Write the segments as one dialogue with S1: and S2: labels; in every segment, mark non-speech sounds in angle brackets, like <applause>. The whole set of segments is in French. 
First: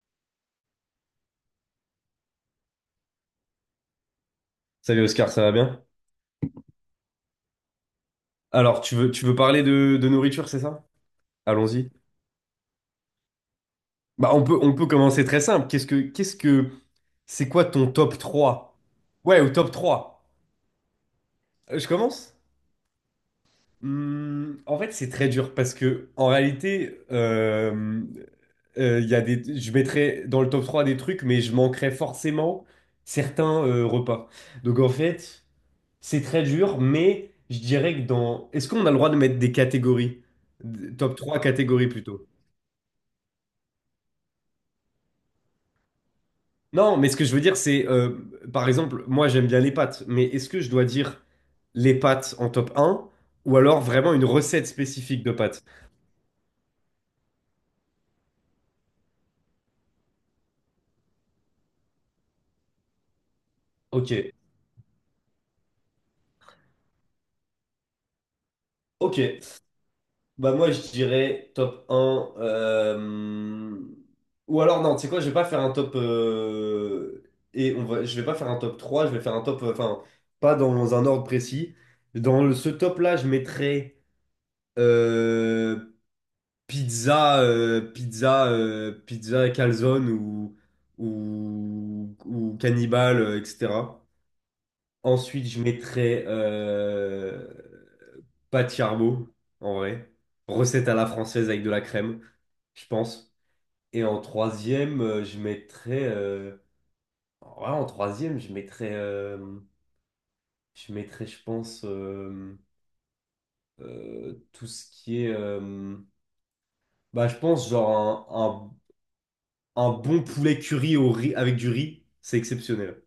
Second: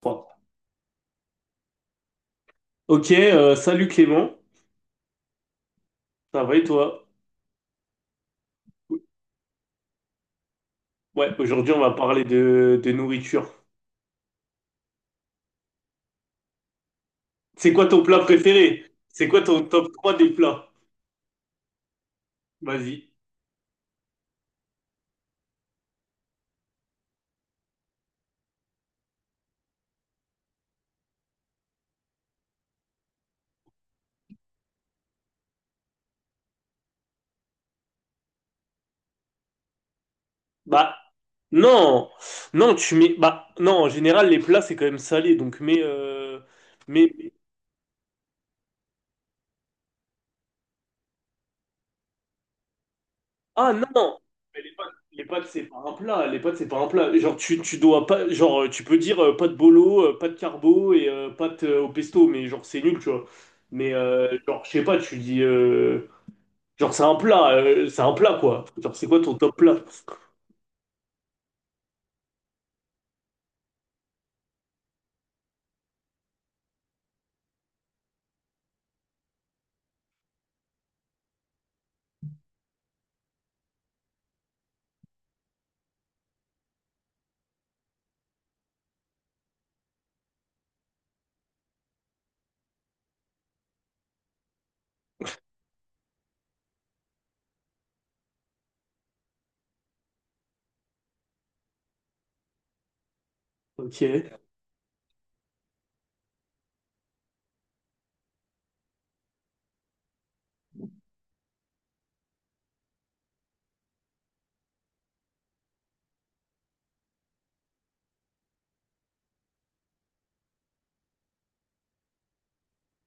S1: Trois. Ok, Salut Clément,
S2: Salut Oscar, ça va bien?
S1: ça va et toi?
S2: Alors, tu veux parler de nourriture, c'est ça?
S1: Ouais, aujourd'hui on
S2: Allons-y.
S1: va parler de nourriture.
S2: On peut commencer très simple. C'est quoi
S1: C'est quoi
S2: ton
S1: ton
S2: top
S1: plat
S2: trois?
S1: préféré? C'est
S2: Ouais,
S1: quoi
S2: au
S1: ton
S2: top
S1: top 3
S2: 3.
S1: des plats?
S2: Je commence?
S1: Vas-y.
S2: En fait, c'est très dur parce que, en réalité, il y a des, je mettrais dans le top 3 des trucs, mais je manquerais forcément certains repas. Donc, en fait, c'est très dur, mais je dirais que dans, est-ce qu'on a le droit de mettre des catégories?
S1: Bah,
S2: Top 3 catégories
S1: non,
S2: plutôt.
S1: non, tu mets. Bah, non, en général, les plats c'est quand même salé, donc
S2: Non, mais
S1: mais...
S2: ce que
S1: mais-
S2: je veux dire, c'est, par exemple, moi j'aime bien les pâtes, mais est-ce que je dois dire les pâtes en top 1 ou
S1: Ah
S2: alors vraiment
S1: non!
S2: une
S1: Mais
S2: recette
S1: les pâtes, les
S2: spécifique de
S1: pâtes,
S2: pâtes?
S1: c'est pas un plat, les pâtes c'est pas un plat. Genre, tu dois pas. Genre, tu peux dire pâtes bolo, pâtes carbo et pâtes au pesto, mais genre c'est nul, tu vois. Mais
S2: Ok,
S1: genre, je sais pas, tu dis. Genre, c'est un plat, quoi. Genre, c'est
S2: ok.
S1: quoi ton top plat?
S2: Bah moi je dirais top 1. Ou alors non, tu sais quoi, je vais pas faire un top... Et on va... je vais pas faire un top 3, je vais faire un top... Enfin, pas dans un ordre précis. Ce top-là, je mettrais euh, pizza, pizza, pizza et calzone ou cannibale, etc. Ensuite, je mettrais pâte charbo, en vrai. Recette à la française avec de la crème, je pense.
S1: Ok.
S2: Et en troisième, je mettrais... ouais, en troisième, je mettrais, euh, je mettrais, je pense, tout ce qui est... bah, je pense genre un bon poulet curry au riz, avec du riz, c'est exceptionnel.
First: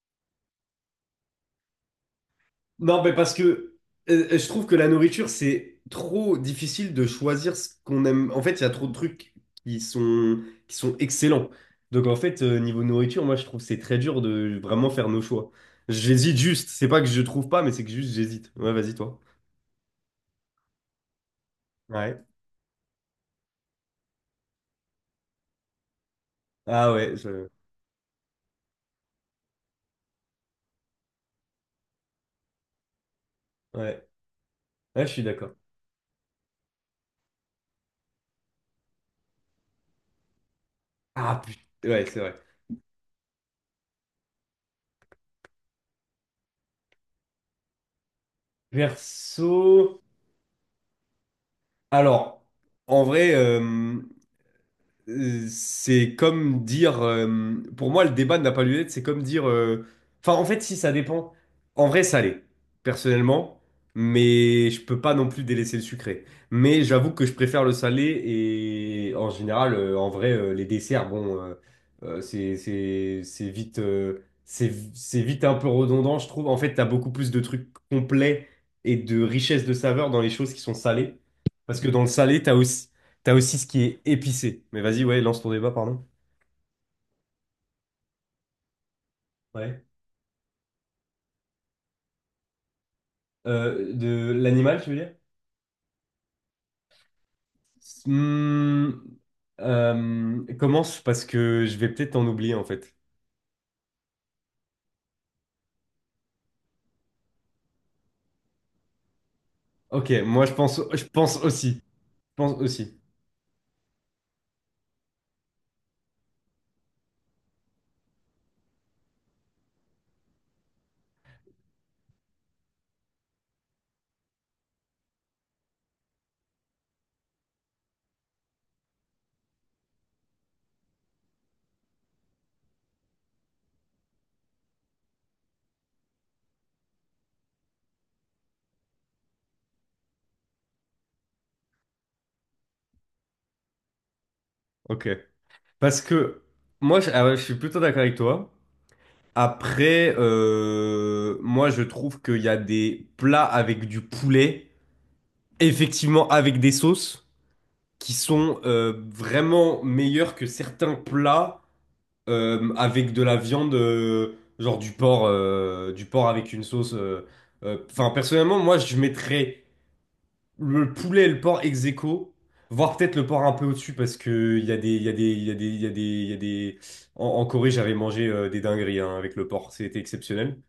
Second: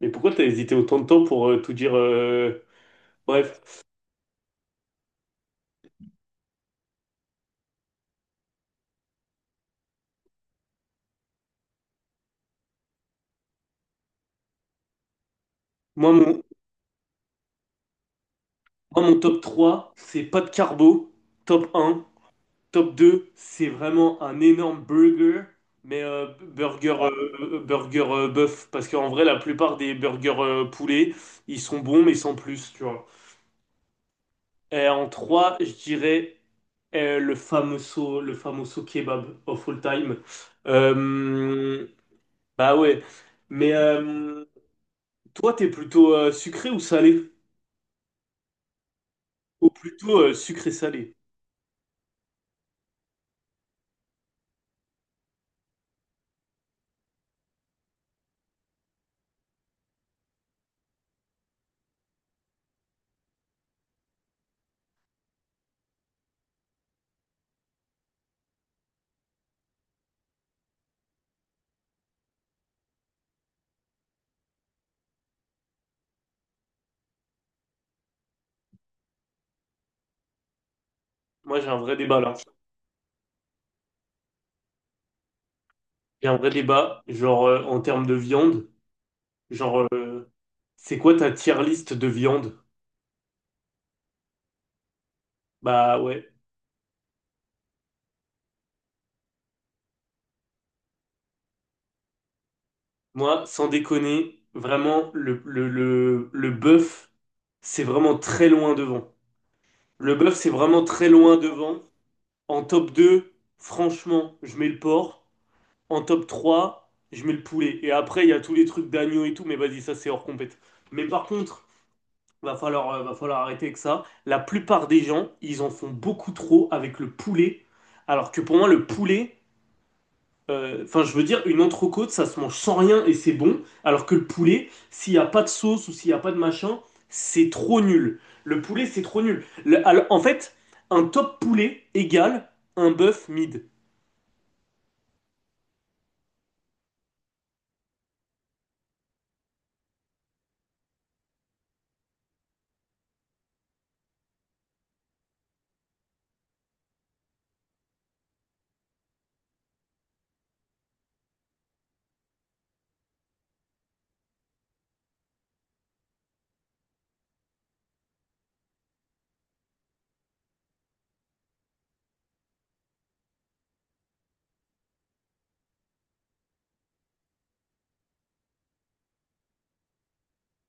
S1: Mais pourquoi t'as hésité autant de temps pour tout dire?
S2: Non, mais parce que
S1: Bref.
S2: je trouve que la nourriture, c'est trop difficile de choisir ce qu'on aime. En fait, il y a trop de trucs qui sont, qui sont excellents. Donc, en fait, niveau nourriture, moi, je trouve que c'est très dur de vraiment faire nos choix.
S1: Moi
S2: J'hésite
S1: mon,
S2: juste. C'est pas que je trouve pas, mais c'est que juste j'hésite. Ouais, vas-y,
S1: moi,
S2: toi.
S1: mon top 3, c'est pas de carbo. Top un.
S2: Ouais.
S1: Top 2, c'est vraiment un énorme burger. Mais
S2: Ah ouais, je...
S1: burger bœuf. Parce qu'en vrai, la plupart des burgers poulet, ils sont bons, mais sans plus, tu vois.
S2: ouais.
S1: Et
S2: Ouais,
S1: en
S2: je suis d'accord.
S1: 3, je dirais le famoso kebab of all time.
S2: Ah
S1: Euh,
S2: putain. Ouais, c'est vrai.
S1: Bah ouais. Mais toi, t'es plutôt sucré ou salé? Ou
S2: Perso.
S1: plutôt sucré-salé?
S2: Alors, en vrai. C'est comme dire, pour moi, le débat n'a pas lieu d'être. C'est comme dire, enfin, en fait, si ça dépend. En vrai, salé, personnellement, mais je peux pas non plus délaisser le sucré. Mais j'avoue que je préfère le salé et en général, en vrai, les desserts, bon, c'est vite c'est vite un peu redondant, je trouve. En fait, t'as beaucoup plus de trucs complets et de richesse de saveurs dans les choses qui sont salées,
S1: Moi, j'ai un
S2: parce que
S1: vrai
S2: dans le
S1: débat là.
S2: salé, t'as aussi ce qui est épicé. Mais vas-y, ouais, lance ton débat, pardon.
S1: J'ai un vrai débat, genre en termes de viande.
S2: Ouais.
S1: Genre, euh, c'est quoi ta tier list de viande?
S2: De l'animal, tu veux dire?
S1: Bah ouais.
S2: Hmm, commence parce que je vais peut-être en oublier en fait.
S1: Moi, sans déconner, vraiment, le bœuf, c'est vraiment très loin devant.
S2: Ok,
S1: Le bœuf, c'est vraiment
S2: je
S1: très
S2: pense
S1: loin
S2: aussi,
S1: devant.
S2: je pense
S1: En top
S2: aussi.
S1: 2 franchement, je mets le porc. En top 3, je mets le poulet. Et après, il y a tous les trucs d'agneau et tout, mais vas-y, ça c'est hors compète. Mais par contre, va falloir arrêter avec ça. La plupart des gens, ils en font beaucoup trop avec le poulet. Alors que pour moi, le poulet, enfin, je veux dire, une entrecôte, ça se mange sans rien et c'est bon. Alors que le poulet, s'il n'y a pas de sauce ou s'il n'y a pas de machin, c'est trop nul. Le poulet, c'est trop nul. Le- alors, en fait, un top poulet égale un bœuf mid.
S2: Ok, parce que ah ouais, je suis plutôt d'accord avec toi. Après, moi je trouve qu'il y a des plats avec du poulet, effectivement avec des sauces, qui sont vraiment meilleurs que certains plats avec de la viande, genre du porc, du porc avec une sauce. Enfin, personnellement, moi, je mettrais le poulet et le porc ex aequo, voire peut-être le porc un peu au-dessus, parce que il y a des, il y a des, il y a des, il y a des, il y a des. En, en Corée, j'avais mangé des dingueries hein, avec le porc, c'était exceptionnel.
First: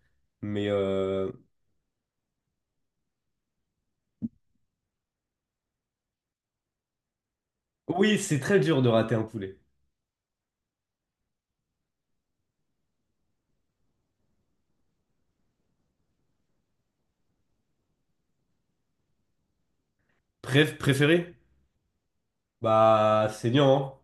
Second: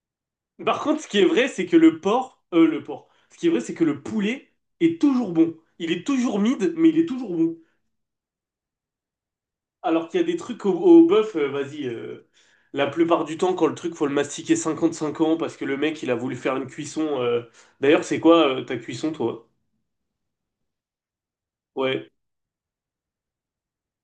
S2: Mais
S1: Par contre, ce qui est
S2: euh,
S1: vrai, c'est que ce qui est vrai, c'est que le poulet est toujours bon. Il est toujours mid, mais il est toujours bon.
S2: oui, c'est très dur de rater un poulet.
S1: Alors qu'il y a des trucs au bœuf, la plupart du temps, quand le truc, faut le mastiquer 55 ans parce que le mec, il a voulu faire une cuisson. D'ailleurs, c'est quoi ta cuisson, toi?
S2: Bref, préféré?
S1: Ouais.
S2: Bah, saignant, hein,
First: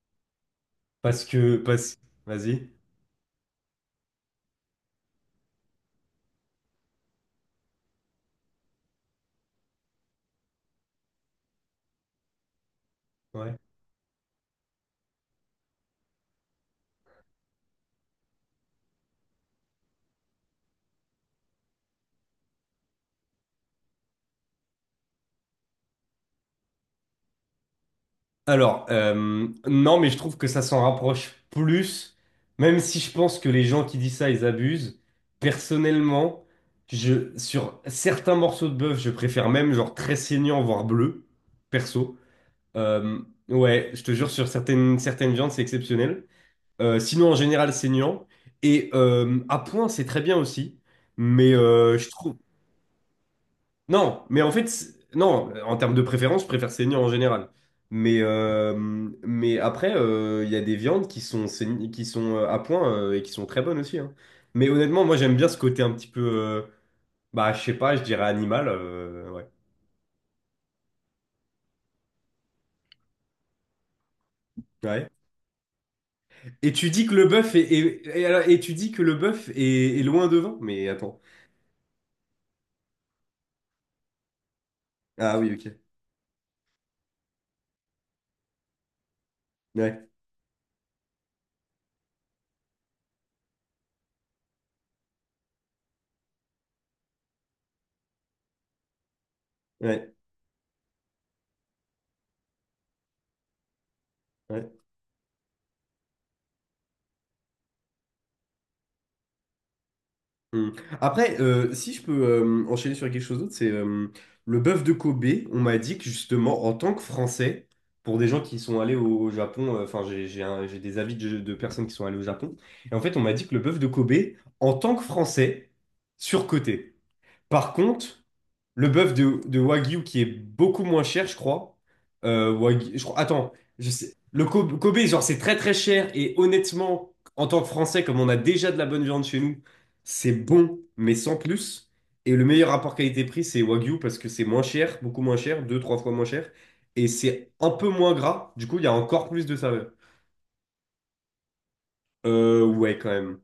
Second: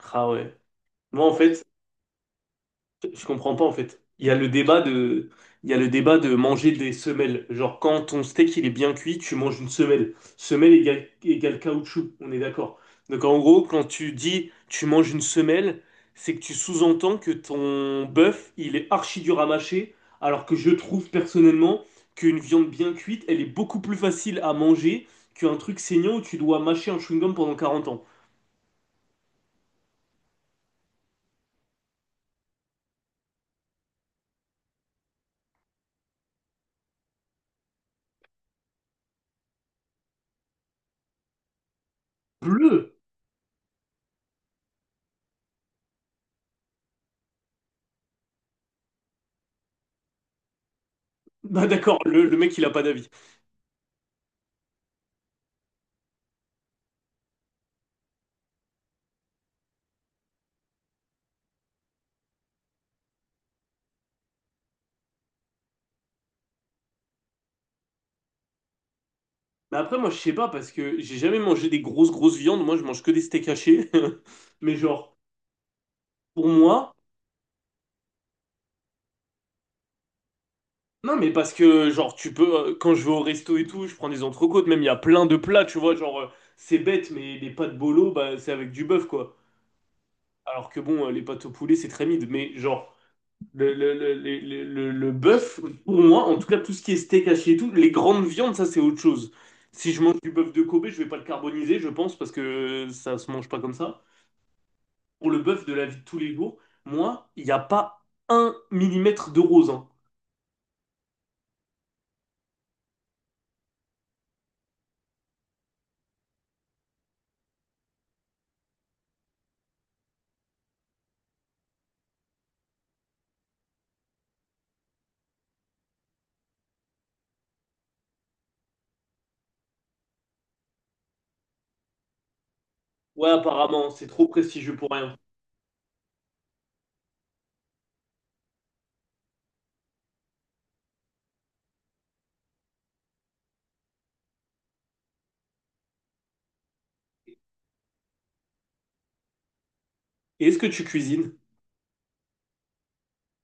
S1: Ah ouais.
S2: parce
S1: Moi, en
S2: que,
S1: fait,
S2: parce. Vas-y.
S1: Je comprends pas en fait. Il y a le débat de manger des semelles. Genre quand ton steak il est bien cuit, tu manges une semelle. Semelle égale, égale caoutchouc, on est d'accord. Donc en
S2: Ouais.
S1: gros, quand tu dis tu manges une semelle, c'est que tu sous-entends que ton bœuf il est archi dur à mâcher, alors que je trouve personnellement qu'une viande bien cuite, elle est beaucoup plus facile à manger qu'un truc saignant où tu dois mâcher un chewing-gum pendant 40 ans.
S2: Alors, non, mais je trouve que ça s'en rapproche plus, même si je pense que les gens qui disent ça, ils abusent. Personnellement, sur certains morceaux de bœuf, je préfère même genre très saignant, voire bleu, perso.
S1: Bleu! <laughs>
S2: Euh, ouais, je te jure, sur certaines viandes, c'est exceptionnel. Sinon, en général, saignant. Et à point, c'est très bien aussi. Mais
S1: Bah d'accord,
S2: euh, je
S1: le
S2: trouve,
S1: mec il a pas d'avis.
S2: non, mais en fait, non, en termes de préférence, je préfère saignant en général. Mais, euh, mais après, il y a des viandes qui sont à point et qui sont très bonnes aussi, hein. Mais honnêtement, moi, j'aime bien ce côté un petit peu, bah, je sais pas, je dirais animal. Ouais.
S1: Mais après, moi, je sais pas parce que j'ai jamais mangé des grosses, grosses viandes. Moi, je mange que des steaks hachés. <laughs> Mais
S2: Ouais.
S1: genre, pour
S2: Et tu
S1: moi,
S2: dis que le bœuf est, tu dis que le bœuf est, est loin devant? Mais
S1: non,
S2: attends.
S1: mais parce que, genre, quand je vais au resto et tout, je prends des entrecôtes. Même, il y a plein de
S2: Ah oui,
S1: plats,
S2: ok.
S1: tu vois. C'est bête, mais les pâtes bolo, bah, c'est avec du bœuf, quoi.
S2: Ouais,
S1: Alors que bon, les pâtes au poulet, c'est très mid. Mais genre, le bœuf, pour moi, en tout cas, tout ce qui est steak haché et tout, les grandes viandes, ça, c'est autre chose. Si je
S2: ouais,
S1: mange du bœuf de Kobe, je vais pas le carboniser, je pense, parce que ça se mange pas comme ça.
S2: ouais.
S1: Pour le bœuf de la vie de tous les jours, moi, il n'y a pas un millimètre de rose, hein.
S2: Hmm. Après, si je peux enchaîner sur quelque chose d'autre, c'est le bœuf de Kobe. On m'a dit que justement, en tant que Français, pour des gens qui sont allés au, au Japon, enfin, j'ai des avis de personnes qui sont allées au Japon, et en fait, on m'a dit que le bœuf de Kobe, en tant que Français, surcoté. Par contre, le bœuf de Wagyu qui est beaucoup moins cher, je crois. Je crois.
S1: Ouais,
S2: Attends,
S1: apparemment,
S2: je
S1: c'est
S2: sais.
S1: trop
S2: Le
S1: prestigieux
S2: Kobe,
S1: pour
S2: Kobe,
S1: rien.
S2: genre, c'est très très cher. Et honnêtement, en tant que Français, comme on a déjà de la bonne viande chez nous, c'est bon, mais sans plus. Et le meilleur rapport qualité-prix, c'est Wagyu parce que c'est moins cher, beaucoup moins cher, deux, trois fois moins cher. Et c'est un peu moins gras. Du coup, il y a encore plus de saveur.
S1: Et est-ce que tu cuisines?
S2: Ouais, quand même.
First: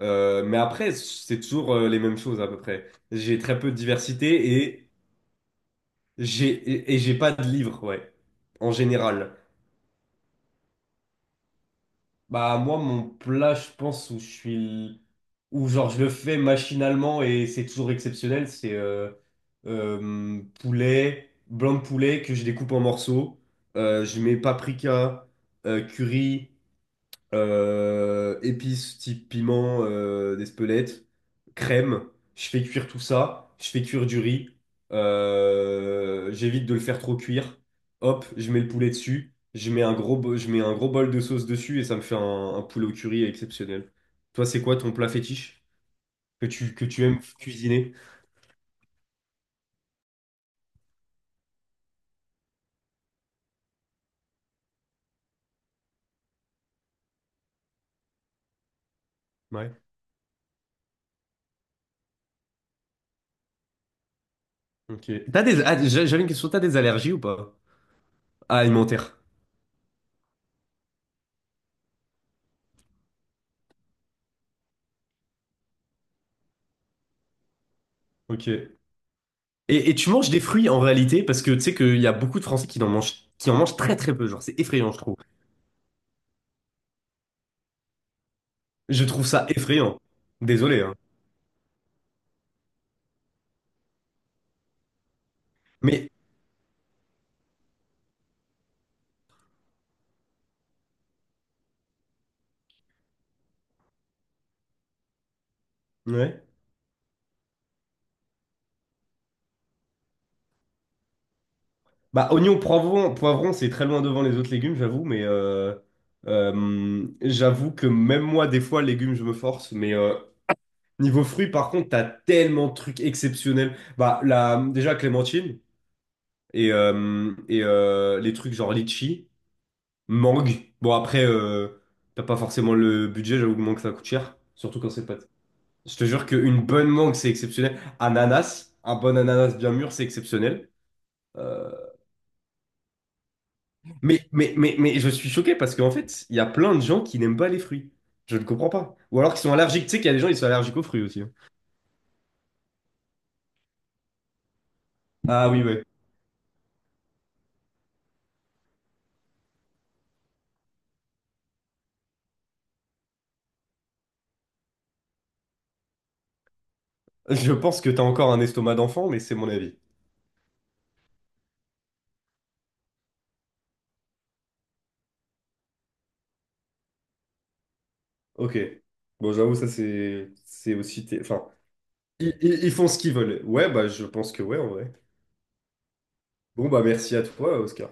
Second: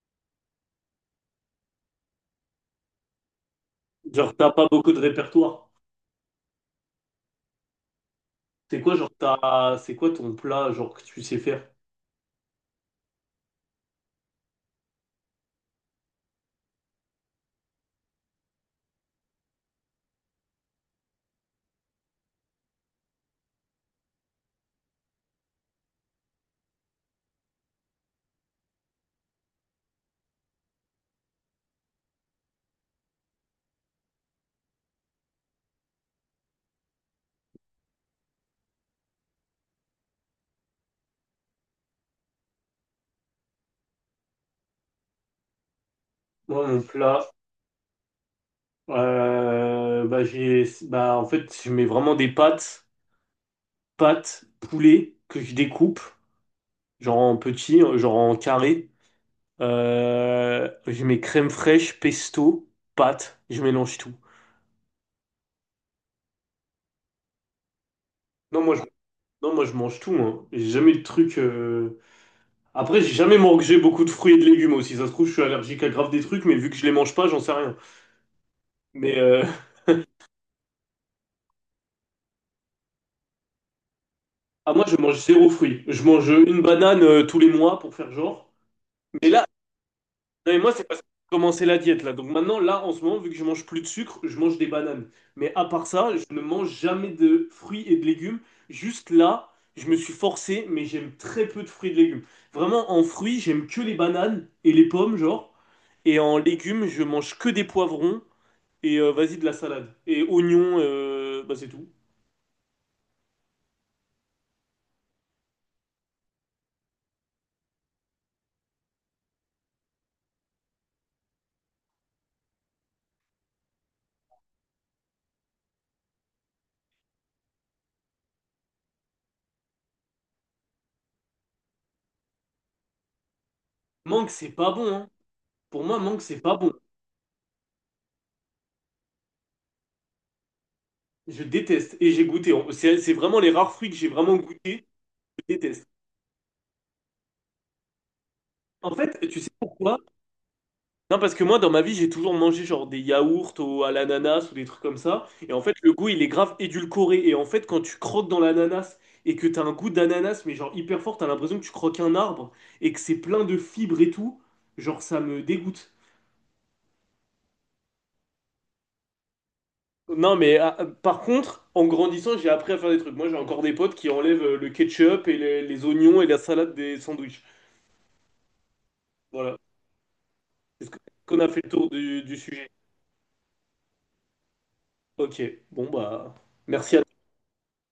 S2: Mais après, c'est toujours les mêmes choses à peu près. J'ai très peu de
S1: Genre, t'as pas
S2: diversité.
S1: beaucoup de répertoire.
S2: J'ai, et j'ai pas de livre, ouais, en
S1: C'est quoi, genre,
S2: général.
S1: t'as... C'est quoi ton plat, genre, que tu sais faire?
S2: Bah, moi, mon plat, je pense, où je suis. Où, genre, je le fais machinalement et c'est toujours exceptionnel, c'est poulet, blanc de poulet que je découpe en morceaux. Je mets paprika, curry, épices type piment, d'Espelette, crème. Je fais cuire tout ça. Je fais cuire du riz. J'évite de le faire trop cuire. Hop, je mets le poulet dessus. Je mets un gros bol de sauce dessus et ça me fait un poulet au curry exceptionnel. Toi, c'est quoi ton plat fétiche que
S1: Moi, mon
S2: tu aimes
S1: plat,
S2: cuisiner?
S1: bah, j'ai... Bah, en fait, je mets vraiment des pâtes, pâtes, poulet, que je découpe, genre en petits, genre en carré.
S2: Ouais.
S1: Je mets crème fraîche, pesto, pâtes, je mélange tout.
S2: Ok. T'as des, ah, j'a- j'avais une question. T'as des allergies ou pas? Ah,
S1: Non, moi, je
S2: alimentaire.
S1: Non, moi je mange tout, hein. J'ai jamais le truc. Après, j'ai jamais mangé beaucoup de fruits et de légumes aussi. Ça se trouve, je suis allergique à grave des trucs, mais vu que je les mange pas, j'en sais rien.
S2: Ok.
S1: Mais
S2: Et tu manges des fruits en réalité parce que tu sais qu'il y a beaucoup de Français qui en mangent très très peu. Genre, c'est
S1: <laughs> ah, moi,
S2: effrayant,
S1: je
S2: je trouve.
S1: mange zéro fruit. Je mange une banane tous les mois pour faire genre.
S2: Je trouve
S1: Mais
S2: ça
S1: là,
S2: effrayant.
S1: non, mais moi,
S2: Désolé,
S1: c'est
S2: hein.
S1: parce que j'ai commencé la diète, là. Donc maintenant, là, en ce moment, vu que je mange plus de sucre, je mange des bananes. Mais à part
S2: Mais,
S1: ça, je ne mange jamais de fruits et de légumes. Juste là, je me suis forcé, mais j'aime très peu de fruits et de légumes. Vraiment, en fruits, j'aime que les bananes et les pommes, genre. Et en
S2: ouais.
S1: légumes, je mange que des poivrons et vas-y, de la salade. Et oignons, bah, c'est tout.
S2: Bah, oignon, poivron, poivron, c'est très loin devant les autres légumes, j'avoue, j'avoue que même moi, des fois, légumes, je me force. Niveau fruits, par contre, t'as tellement de trucs exceptionnels. Bah, la, déjà, clémentine et, les trucs genre litchi. Mangue. Bon, après, t'as pas forcément le budget, j'avoue que mangue, ça coûte
S1: Mangue,
S2: cher.
S1: c'est pas
S2: Surtout quand
S1: bon,
S2: c'est
S1: hein.
S2: pâte.
S1: Pour
S2: Je
S1: moi,
S2: te
S1: mangue,
S2: jure
S1: c'est pas
S2: qu'une
S1: bon.
S2: bonne mangue, c'est exceptionnel. Ananas, un bon ananas bien mûr, c'est exceptionnel.
S1: Je
S2: Euh,
S1: déteste. Et j'ai goûté. C'est vraiment les rares fruits que j'ai vraiment goûté.
S2: mais je suis
S1: Je
S2: choqué parce
S1: déteste.
S2: qu'en fait, il y a plein de gens qui n'aiment pas les fruits. Je ne comprends
S1: En
S2: pas.
S1: fait,
S2: Ou alors
S1: tu
S2: qu'ils
S1: sais
S2: sont allergiques. Tu sais
S1: pourquoi?
S2: qu'il y a des gens, ils sont allergiques aux fruits
S1: Non,
S2: aussi, hein.
S1: parce que moi, dans ma vie, j'ai toujours mangé genre des yaourts à l'ananas ou des trucs comme ça.
S2: Ah
S1: Et en
S2: oui,
S1: fait,
S2: ouais.
S1: le goût, il est grave édulcoré. Et en fait, quand tu croques dans l'ananas et que t'as un goût d'ananas, mais genre hyper fort, t'as l'impression que tu croques un arbre et que c'est plein de fibres et tout. Genre, ça me dégoûte.
S2: Je pense que t'as encore un estomac d'enfant, mais c'est mon avis.
S1: Non, mais ah, par contre, en grandissant, j'ai appris à faire des trucs. Moi, j'ai encore des potes qui enlèvent le ketchup et les oignons et la salade des sandwichs.
S2: Ok. Bon, j'avoue,
S1: Voilà.
S2: ça, c'est
S1: Est-ce que-
S2: aussi...
S1: qu'on
S2: Enfin,
S1: a fait le tour du sujet?
S2: ils font ce qu'ils veulent. Ouais, bah, je pense que ouais, en vrai.
S1: Ok, bon, bah,
S2: Bon, bah,
S1: merci à
S2: merci à toi, Oscar.